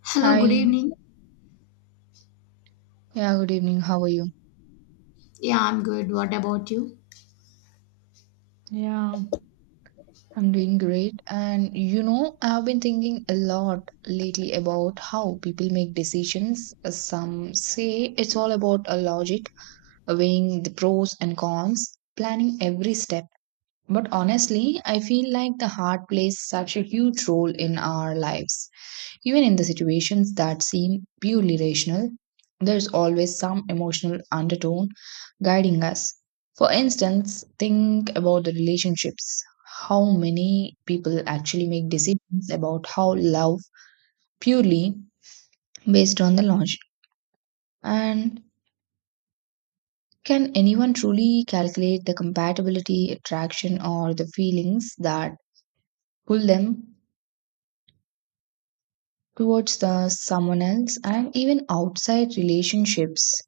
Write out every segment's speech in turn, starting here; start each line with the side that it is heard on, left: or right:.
left: Hello, good
right: Hi.
left: evening.
right: Yeah, good evening. How are you?
left: Yeah, I'm good. What about you?
right: Yeah, I'm doing great. And you know, I've been thinking a lot lately about how people make decisions. Some say it's all about a logic, weighing the pros and cons, planning every step. But honestly, I feel like the heart plays such a huge role in our lives. Even in the situations that seem purely rational, there is always some emotional undertone guiding us. For instance, think about the relationships. How many people actually make decisions about how love purely based on the logic? And can anyone truly calculate the compatibility, attraction, or the feelings that pull them towards the someone else and even outside relationships.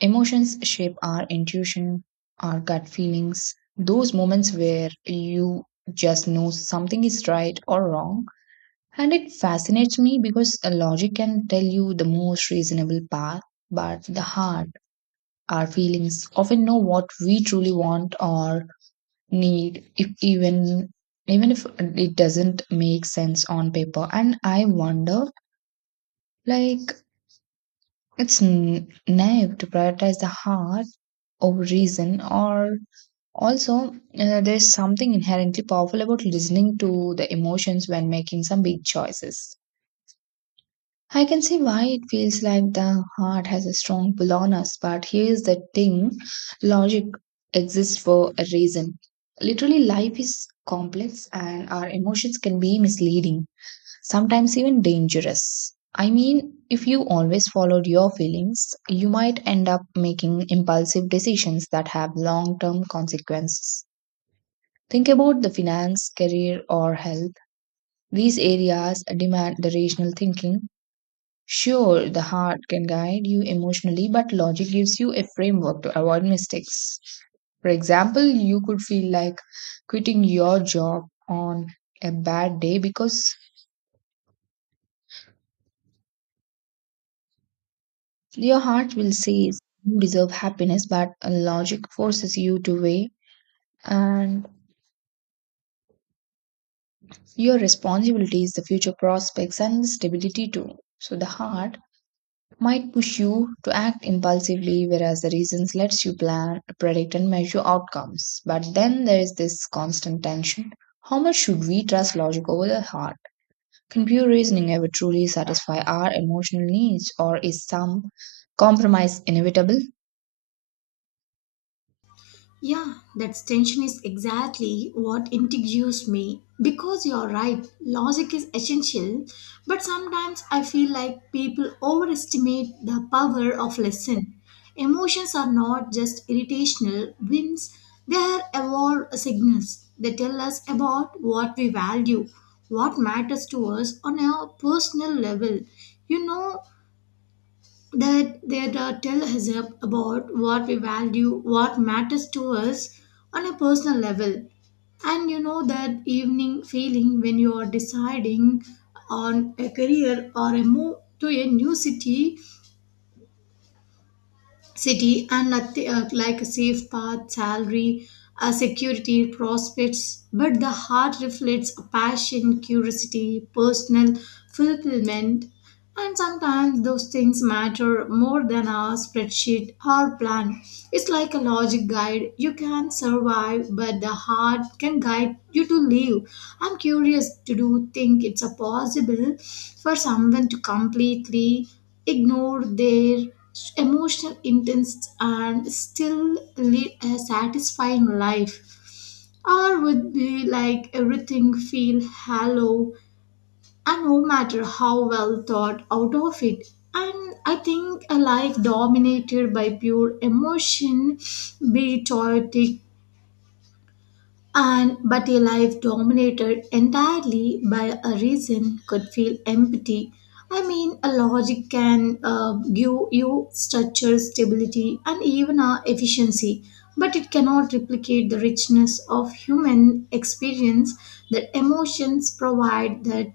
right: Emotions shape our intuition, our gut feelings, those moments where you just know something is right or wrong. And it fascinates me because a logic can tell you the most reasonable path, but the heart, our feelings often know what we truly want or need, if even even if it doesn't make sense on paper. And I wonder, like, it's naive to prioritize the heart over reason. Or also, there's something inherently powerful about listening to the emotions when making some big choices. I can see why it feels like the heart has a strong pull on us, but here's the thing, logic exists for a reason. Literally, life is complex and our emotions can be misleading, sometimes even dangerous. I mean, if you always followed your feelings, you might end up making impulsive decisions that have long term consequences. Think about the finance, career, or health. These areas demand the rational thinking. Sure, the heart can guide you emotionally, but logic gives you a framework to avoid mistakes. For example, you could feel like quitting your job on a bad day because your heart will say you deserve happiness, but logic forces you to weigh and your responsibilities, the future prospects, and stability too. So the heart might push you to act impulsively, whereas the reasons lets you plan, predict, and measure outcomes. But then there is this constant tension. How much should we trust logic over the heart? Can pure reasoning ever truly satisfy our emotional needs, or is some compromise inevitable?
left: Yeah, that tension is exactly what intrigues me because you're right. Logic is essential, but sometimes I feel like people overestimate the power of lesson. Emotions are not just irritational whims, they are evolved signals. They tell us about what we value, what matters to us on a personal level. You know, that that tell us about what we value, what matters to us on a personal level. And you know that evening feeling when you are deciding on a career or a move to a new city and nothing like a safe path, salary, security, prospects. But the heart reflects a passion, curiosity, personal fulfillment, and sometimes those things matter more than a spreadsheet or plan. It's like a logic guide. You can survive, but the heart can guide you to live. I'm curious to do think it's a possible for someone to completely ignore their emotional intense and still lead a satisfying life, or would be like everything feel hollow, and no matter how well thought out of it. And I think a life dominated by pure emotion be it chaotic, and but a life dominated entirely by a reason could feel empty. I mean, a logic can give you structure, stability, and even efficiency, but it cannot replicate the richness of human experience that emotions provide. That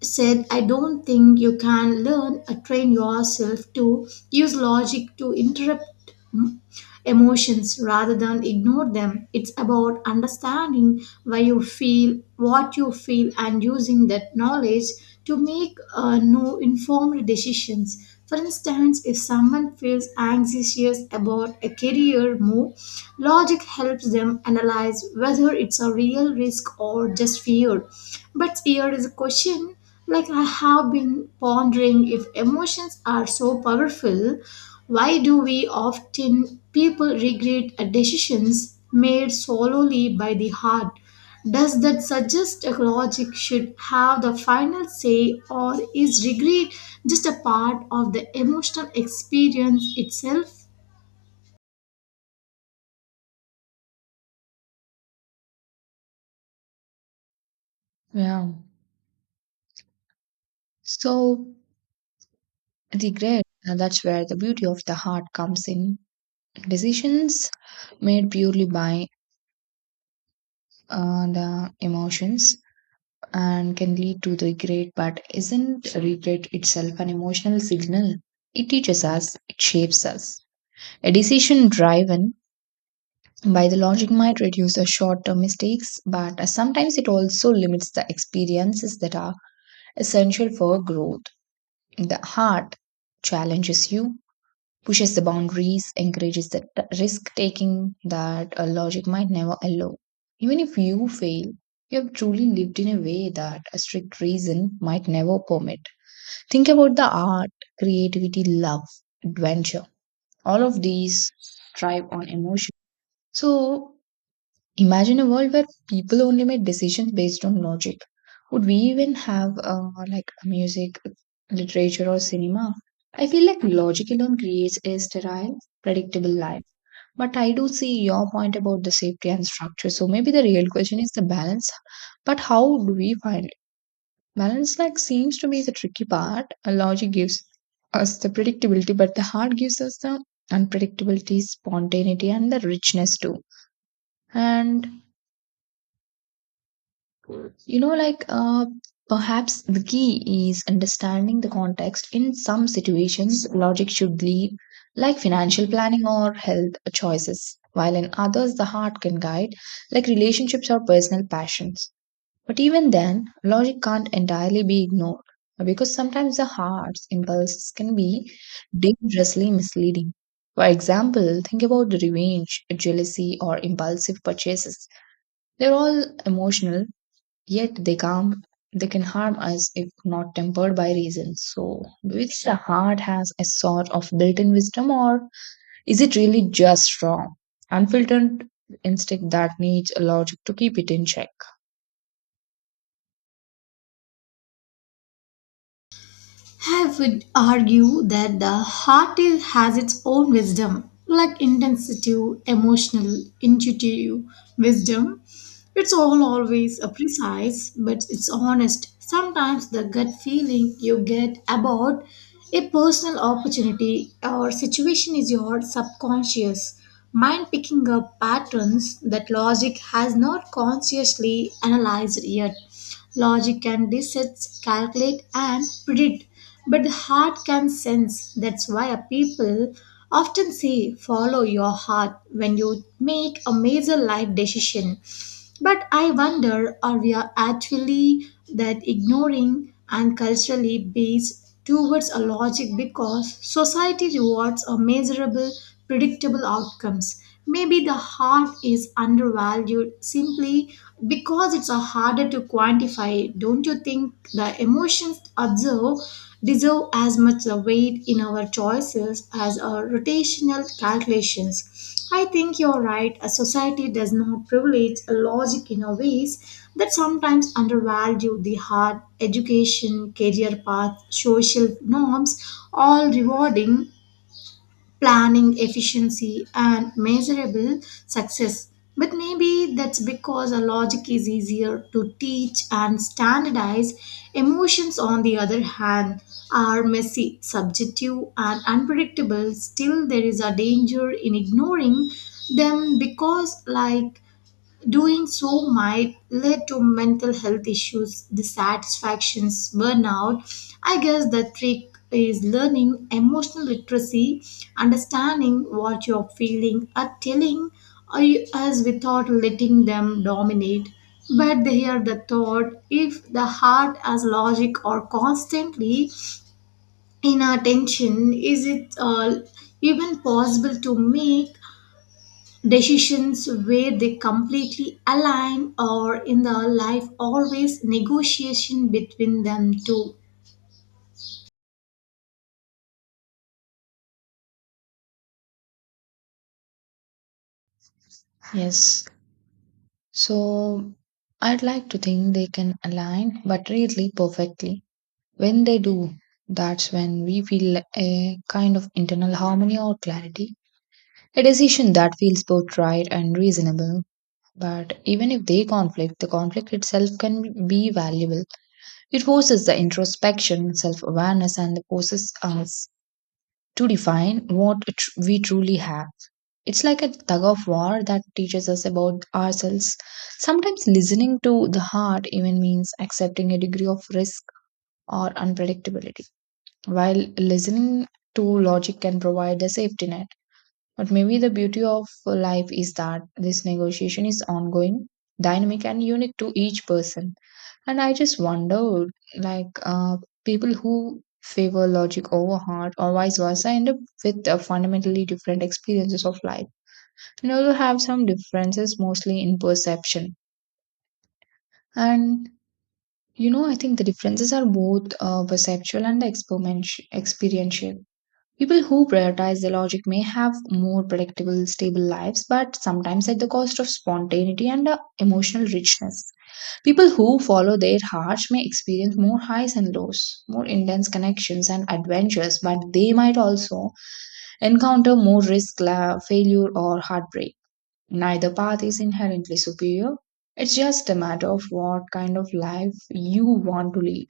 left: said, I don't think you can learn or train yourself to use logic to interrupt mm, emotions rather than ignore them. It's about understanding why you feel, what you feel, and using that knowledge to make no informed decisions. For instance, if someone feels anxious about a career move, logic helps them analyze whether it's a real risk or just fear. But here is a question, like, I have been pondering, if emotions are so powerful, why do we often people regret a decisions made solely by the heart? Does that suggest a logic should have the final say, or is regret just a part of the emotional experience itself?
right: Yeah. So, regret, that's where the beauty of the heart comes in. Decisions made purely by the emotions and can lead to regret, but isn't regret itself an emotional signal? It teaches us, it shapes us. A decision driven by the logic might reduce the short term mistakes, but sometimes it also limits the experiences that are essential for growth. The heart challenges you, pushes the boundaries, encourages the risk taking that a logic might never allow. Even if you fail, you have truly lived in a way that a strict reason might never permit. Think about the art, creativity, love, adventure. All of these thrive on emotion. So, imagine a world where people only made decisions based on logic. Would we even have like music, literature, or cinema? I feel like logic alone creates a sterile, predictable life. But I do see your point about the safety and structure. So maybe the real question is the balance. But how do we find it? Balance like seems to be the tricky part. Logic gives us the predictability, but the heart gives us the unpredictability, spontaneity, and the richness too. And you know, like perhaps the key is understanding the context. In some situations, logic should lead, like financial planning or health choices, while in others, the heart can guide, like relationships or personal passions. But even then, logic can't entirely be ignored because sometimes the heart's impulses can be dangerously misleading. For example, think about revenge, jealousy, or impulsive purchases. They're all emotional. Yet they come, they can harm us if not tempered by reason. So do you think the heart has a sort of built-in wisdom or is it really just strong, unfiltered instinct that needs a logic to keep it in check?
left: I would argue that the heart is, has its own wisdom, like intensive, emotional, intuitive wisdom. It's all always a precise, but it's honest. Sometimes the gut feeling you get about a personal opportunity or situation is your subconscious mind picking up patterns that logic has not consciously analyzed yet. Logic can dissect, calculate, and predict, but the heart can sense. That's why people often say, follow your heart when you make a major life decision. But I wonder, are we are actually that ignoring and culturally based towards a logic because society rewards a measurable, predictable outcomes. Maybe the heart is undervalued simply because it's a harder to quantify. Don't you think the emotions observed deserve as much a weight in our choices as our rotational calculations? I think you're right. A society does not privilege a logic in a ways that sometimes undervalue the hard education, career path, social norms, all rewarding planning efficiency and measurable success. But maybe that's because a logic is easier to teach and standardize. Emotions, on the other hand, are messy, subjective, and unpredictable. Still, there is a danger in ignoring them because, like, doing so might lead to mental health issues, dissatisfactions, burnout. I guess the trick is learning emotional literacy, understanding what you're feeling, or telling us without letting them dominate. But here the thought, if the heart has logic or constantly in our tension, is it even possible to make decisions where they completely align, or in the life always negotiation between them two?
right: Yes. So I'd like to think they can align but really perfectly. When they do, that's when we feel a kind of internal harmony or clarity. A decision that feels both right and reasonable. But even if they conflict, the conflict itself can be valuable. It forces the introspection, self awareness, and forces us to define what we truly have. It's like a tug of war that teaches us about ourselves. Sometimes listening to the heart even means accepting a degree of risk or unpredictability, while listening to logic can provide a safety net. But maybe the beauty of life is that this negotiation is ongoing, dynamic, and unique to each person. And I just wonder, like, people who favor logic over heart or vice versa end up with fundamentally different experiences of life and also have some differences mostly in perception. And you know, I think the differences are both perceptual and experiential. People who prioritize their logic may have more predictable, stable lives, but sometimes at the cost of spontaneity and emotional richness. People who follow their hearts may experience more highs and lows, more intense connections and adventures, but they might also encounter more risk, failure, or heartbreak. Neither path is inherently superior. It's just a matter of what kind of life you want to lead.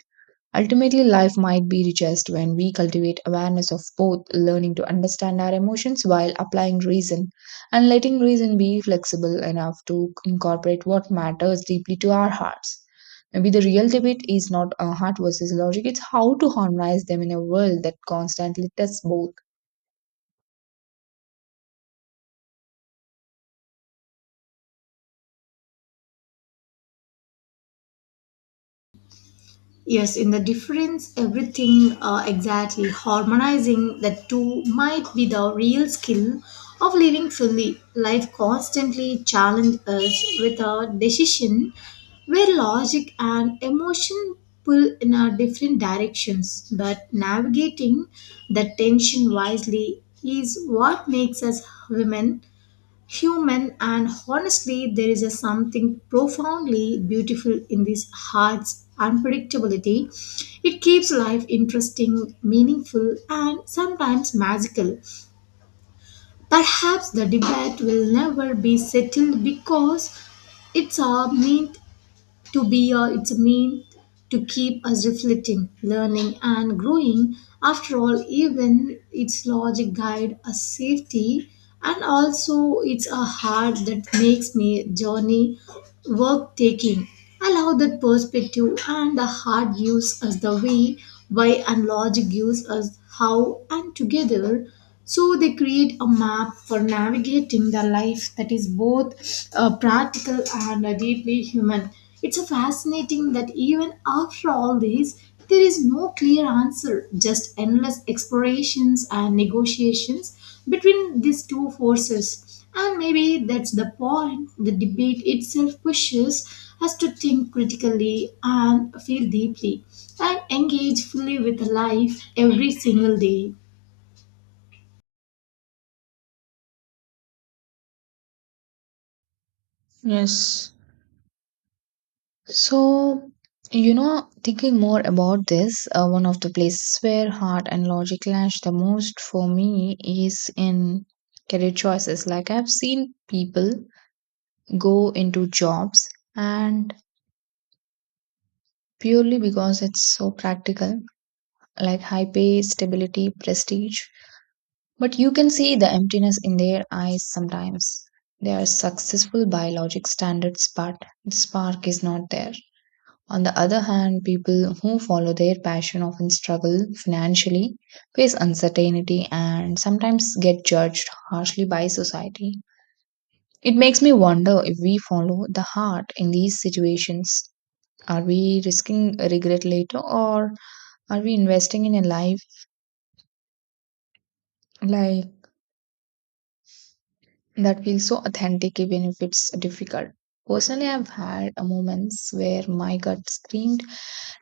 right: Ultimately, life might be richest when we cultivate awareness of both, learning to understand our emotions while applying reason, and letting reason be flexible enough to incorporate what matters deeply to our hearts. Maybe the real debate is not heart versus logic, it's how to harmonize them in a world that constantly tests both.
left: Yes, in the difference, everything, exactly, harmonizing the two might be the real skill of living fully. Life constantly challenges us with a decision where logic and emotion pull in our different directions. But navigating the tension wisely is what makes us women human, and honestly there is a something profoundly beautiful in this heart's unpredictability. It keeps life interesting, meaningful, and sometimes magical. Perhaps the debate will never be settled because it's a meat to be here, it's a mean to keep us reflecting, learning, and growing. After all, even its logic guide a safety, and also it's a heart that makes me journey work taking. Allow that perspective, and the heart gives us the way, why, and logic gives us how, and together. So they create a map for navigating the life that is both practical and deeply human. It's a fascinating that even after all this, there is no clear answer, just endless explorations and negotiations between these two forces, and maybe that's the point. The debate itself pushes us to think critically and feel deeply and engage fully with life every single day.
right: Yes. So, you know, thinking more about this, one of the places where heart and logic clash the most for me is in career choices. Like, I've seen people go into jobs and purely because it's so practical, like high pay, stability, prestige. But you can see the emptiness in their eyes sometimes. They are successful by logic standards, but the spark is not there. On the other hand, people who follow their passion often struggle financially, face uncertainty, and sometimes get judged harshly by society. It makes me wonder if we follow the heart in these situations. Are we risking regret later, or are we investing in a life like that feels so authentic even if it's difficult? Personally, I've had moments where my gut screamed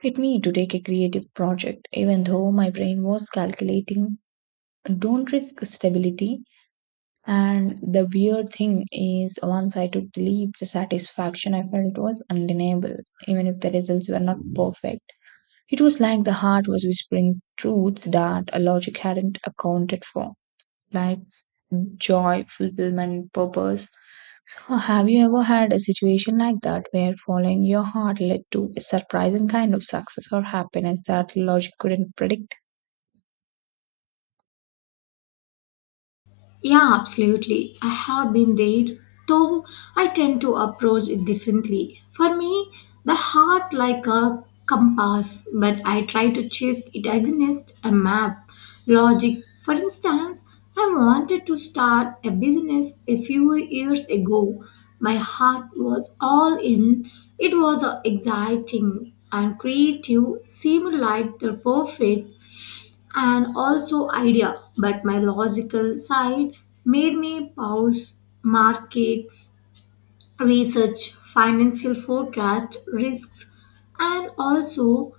right: at me to take a creative project, even though my brain was calculating, don't risk stability. And the weird thing is, once I took the leap, the satisfaction I felt was undeniable, even if the results were not perfect. It was like the heart was whispering truths that a logic hadn't accounted for, like joy, fulfillment, purpose. So, have you ever had a situation like that where following your heart led to a surprising kind of success or happiness that logic couldn't predict?
left: Yeah, absolutely. I have been there, though I tend to approach it differently. For me, the heart like a compass, but I try to check it against a map. Logic. For instance, I wanted to start a business a few years ago. My heart was all in. It was exciting and creative, seemed like the perfect and also idea, but my logical side made me pause, market research, financial forecast, risks, and also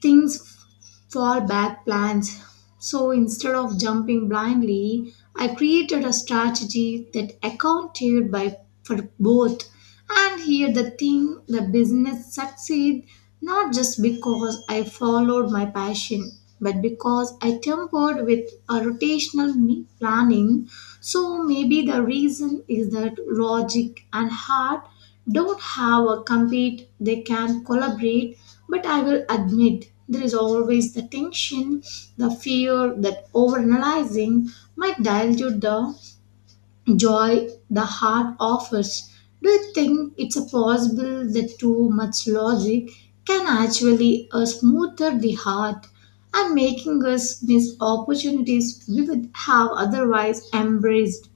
left: fall back plans. So instead of jumping blindly, I created a strategy that accounted by for both. And here the thing, the business succeed not just because I followed my passion, but because I tempered with a rotational me planning. So maybe the reason is that logic and heart don't have a compete, they can collaborate, but I will admit there is always the tension, the fear that overanalyzing might dilute the joy the heart offers. Do you think it's a possible that too much logic can actually smoother the heart and making us miss opportunities we would have otherwise embraced?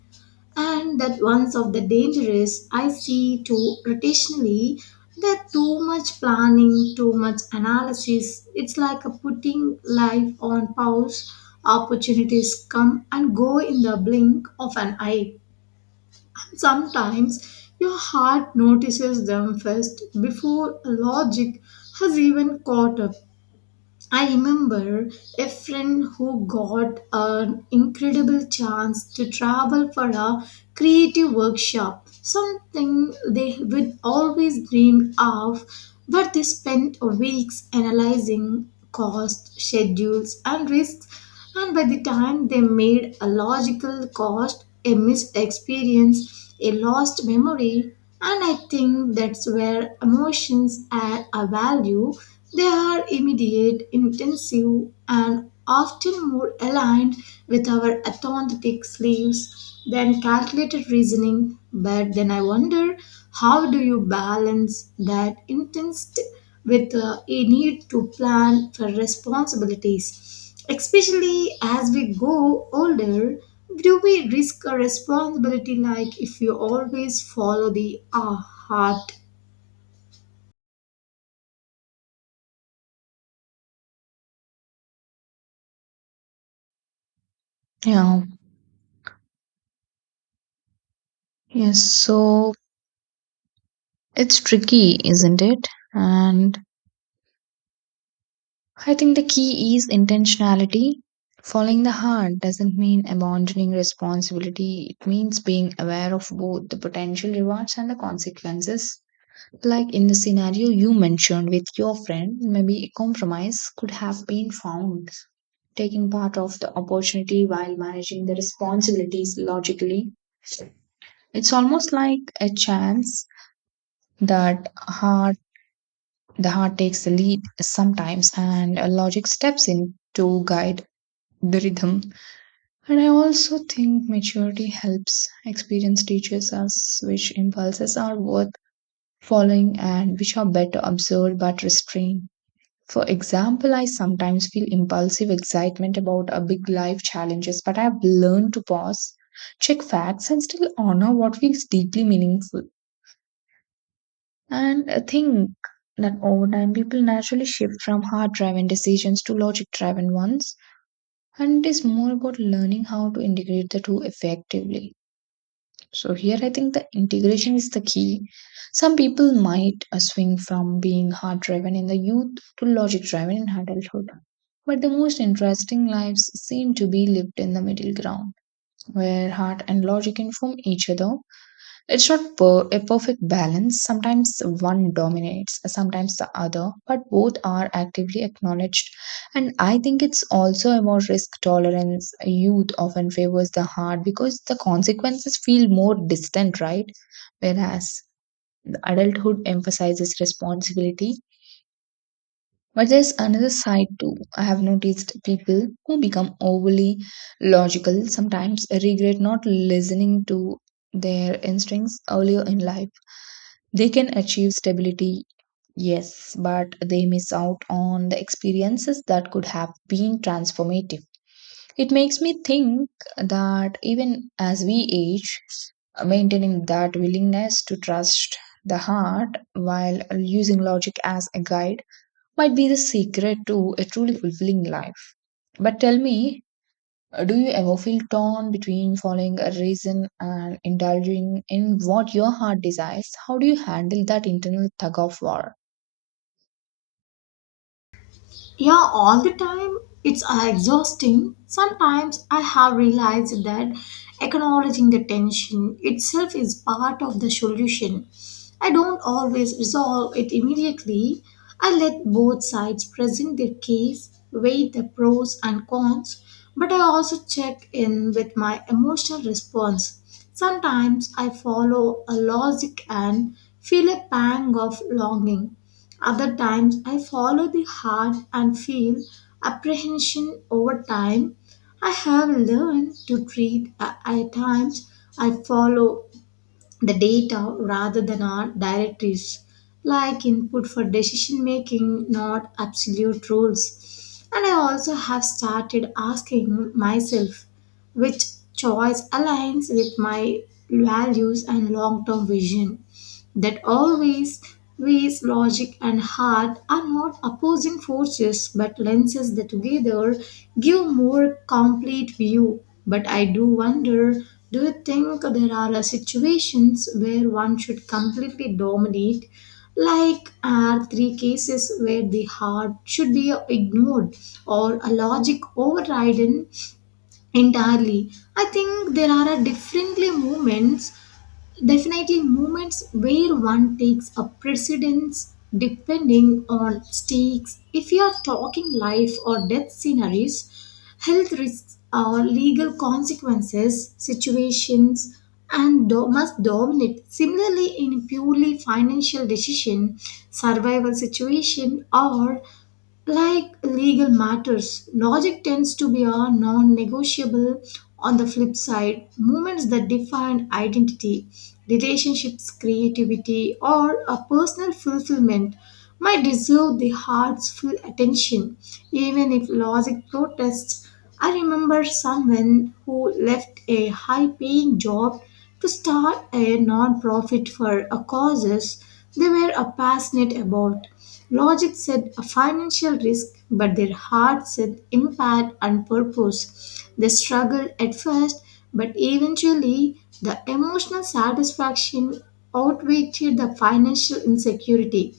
left: And that one of the dangers I see too rotationally that too much planning, too much analysis. It's like a putting life on pause. Opportunities come and go in the blink of an eye. Sometimes your heart notices them first before logic has even caught up. I remember a friend who got an incredible chance to travel for a creative workshop, something they would always dream of, but they spent weeks analyzing cost, schedules, and risks, and by the time they made a logical cost, a missed experience, a lost memory. And I think that's where emotions add a value. They are immediate, intensive, and often more aligned with our authentic sleeves than calculated reasoning. But then I wonder, how do you balance that intensity with a need to plan for responsibilities? Especially as we go older, do we risk a responsibility like if you always follow the heart?
right: Yeah, yes. So it's tricky, isn't it? And I think the key is intentionality. Following the heart doesn't mean abandoning responsibility, it means being aware of both the potential rewards and the consequences. Like in the scenario you mentioned with your friend, maybe a compromise could have been found taking part of the opportunity while managing the responsibilities logically. It's almost like a chance that heart the heart takes the lead sometimes and logic steps in to guide the rhythm. And I also think maturity helps. Experience teaches us which impulses are worth following and which are better observed but restrained. For example, I sometimes feel impulsive excitement about a big life challenges, but I've learned to pause, check facts, and still honor what feels deeply meaningful. And I think that over time, people naturally shift from heart driven decisions to logic driven ones, and it is more about learning how to integrate the two effectively. So here I think the integration is the key. Some people might swing from being heart driven in the youth to logic driven in adulthood. But the most interesting lives seem to be lived in the middle ground, where heart and logic inform each other. It's not a perfect balance. Sometimes one dominates, sometimes the other, but both are actively acknowledged. And I think it's also about risk tolerance. Youth often favors the hard because the consequences feel more distant, right? Whereas the adulthood emphasizes responsibility. But there's another side too. I have noticed people who become overly logical sometimes regret not listening to their instincts earlier in life. They can achieve stability, yes, but they miss out on the experiences that could have been transformative. It makes me think that even as we age, maintaining that willingness to trust the heart while using logic as a guide might be the secret to a truly fulfilling life. But tell me, do you ever feel torn between following a reason and indulging in what your heart desires? How do you handle that internal tug of war?
left: Yeah, all the time. It's exhausting. Sometimes I have realized that acknowledging the tension itself is part of the solution. I don't always resolve it immediately. I let both sides present their case, weigh the pros and cons, but I also check in with my emotional response. Sometimes I follow a logic and feel a pang of longing, other times I follow the heart and feel apprehension over time. I have learned to treat at times I follow the data rather than our directives, like input for decision making, not absolute rules. And I also have started asking myself which choice aligns with my values and long term vision that always ways logic and heart are not opposing forces but lenses that together give more complete view. But I do wonder, do you think there are situations where one should completely dominate, like are three cases where the heart should be ignored or a logic overridden entirely? I think there are a differently moments. Definitely, moments where one takes a precedence depending on stakes. If you are talking life or death scenarios, health risks or legal consequences, situations, and must dominate. Similarly, in purely financial decision, survival situation, or like legal matters, logic tends to be a non negotiable. On the flip side, moments that define identity, relationships, creativity, or a personal fulfillment might deserve the heart's full attention, even if logic protests. I remember someone who left a high paying job to start a non profit for a causes they were a passionate about. Logic said a financial risk, but their heart said impact and purpose. They struggled at first, but eventually the emotional satisfaction outweighed the financial insecurity.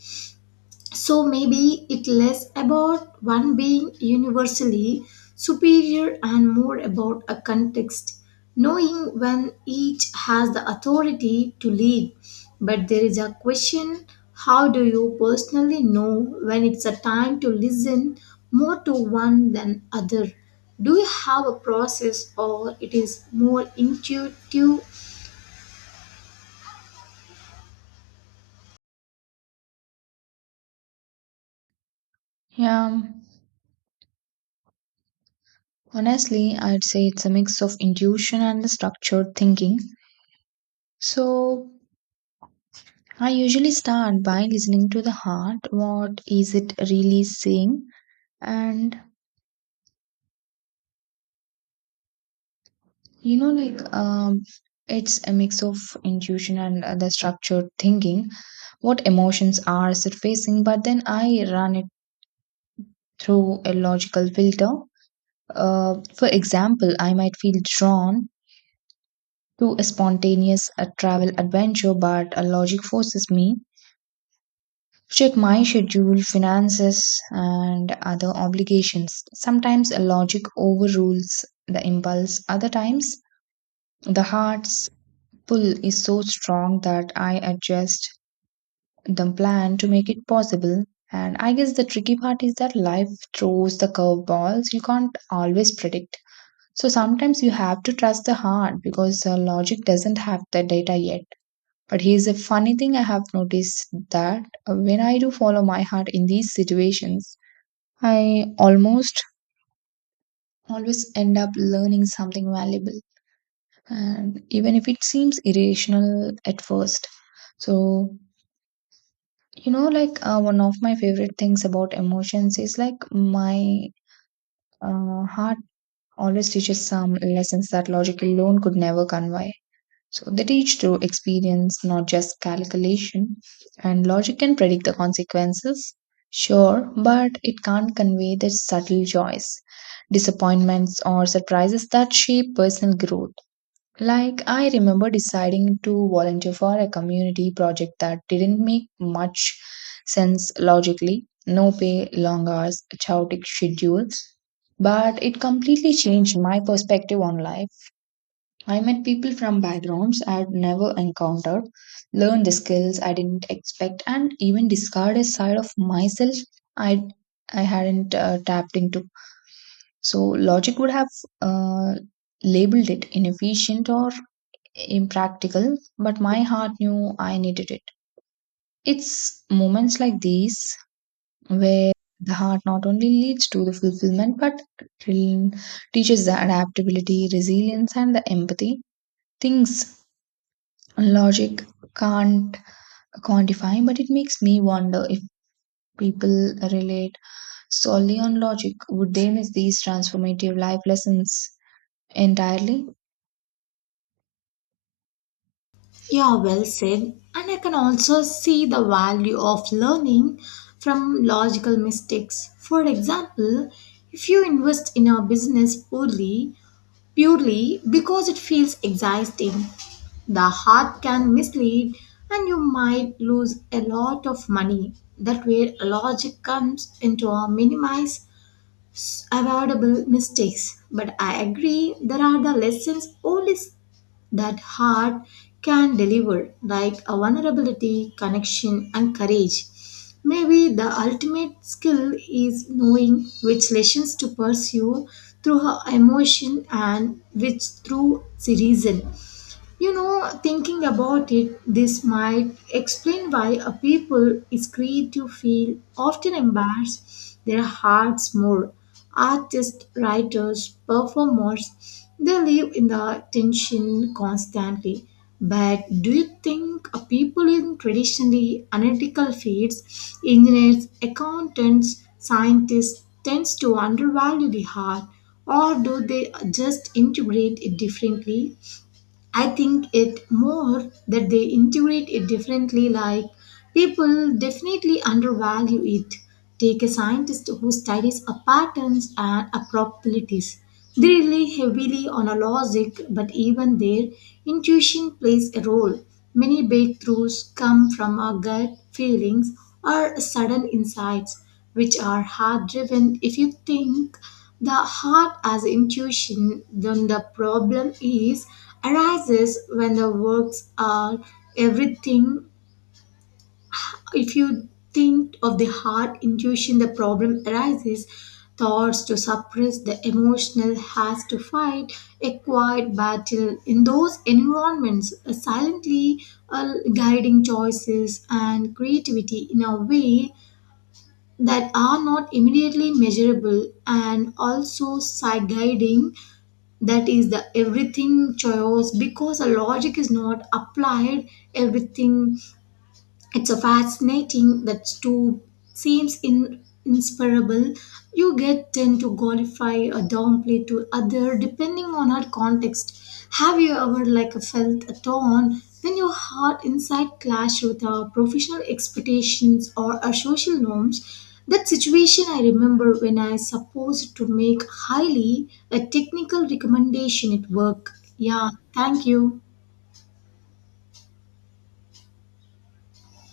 left: So maybe it less about one being universally superior and more about a context, knowing when each has the authority to lead. But there is a question, how do you personally know when it's a time to listen more to one than other? Do you have a process, or it is more intuitive?
right: Yeah, honestly, I'd say it's a mix of intuition and the structured thinking. So, I usually start by listening to the heart. What is it really saying? And you know, like, it's a mix of intuition and the structured thinking what emotions are surfacing, but then I run it through a logical filter. For example, I might feel drawn to a spontaneous travel adventure, but a logic forces me to check my schedule, finances, and other obligations. Sometimes a logic overrules the impulse, other times, the heart's pull is so strong that I adjust the plan to make it possible. And I guess the tricky part is that life throws the curveballs you can't always predict. So sometimes you have to trust the heart because logic doesn't have the data yet. But here's a funny thing I have noticed, that when I do follow my heart in these situations, I almost always end up learning something valuable. And even if it seems irrational at first. So, you know, like one of my favorite things about emotions is like my heart always teaches some lessons that logic alone could never convey. So they teach through experience, not just calculation. And logic can predict the consequences, sure, but it can't convey the subtle joys, disappointments, or surprises that shape personal growth. Like, I remember deciding to volunteer for a community project that didn't make much sense logically. No pay, long hours, chaotic schedules. But it completely changed my perspective on life. I met people from backgrounds I'd never encountered, learned the skills I didn't expect, and even discovered a side of myself I I hadn't tapped into. So logic would have uh, labeled it inefficient or impractical, but my heart knew I needed it. It's moments like these where the heart not only leads to the fulfillment but train- teaches the adaptability, resilience, and the empathy. Things logic can't quantify, but it makes me wonder if people relate solely on logic, would they miss these transformative life lessons entirely?
left: Yeah, well said. And I can also see the value of learning from logical mistakes. For example, if you invest in a business poorly, purely because it feels exhausting, the heart can mislead and you might lose a lot of money. That way, logic comes into a minimize it's avoidable mistakes, but I agree there are the lessons only that heart can deliver, like a vulnerability, connection, and courage. Maybe the ultimate skill is knowing which lessons to pursue through her emotion and which through the reason. You know, thinking about it, this might explain why a people is creative feel often embarrass their hearts more. Artists, writers, performers, they live in the tension constantly. But do you think a people in traditionally analytical fields, engineers, accountants, scientists, tends to undervalue the heart, or do they just integrate it differently? I think it more that they integrate it differently, like people definitely undervalue it. Take a scientist who studies a patterns and a probabilities. They rely heavily on a logic, but even their intuition plays a role. Many breakthroughs come from our gut feelings or sudden insights which are heart driven. If you think the heart as intuition, then the problem is arises when the works are everything. If you think of the heart intuition, the problem arises. Thoughts to suppress the emotional has to fight a quiet battle in those environments, silently guiding choices and creativity in a way that are not immediately measurable and also side guiding that is the everything choice because the logic is not applied everything. It's a fascinating that two seems inseparable. You get tend to glorify or downplay to other depending on our context. Have you ever like felt a torn when your heart inside clash with our professional expectations or our social norms? That situation I remember when I supposed to make highly a technical recommendation at work. Yeah, thank you.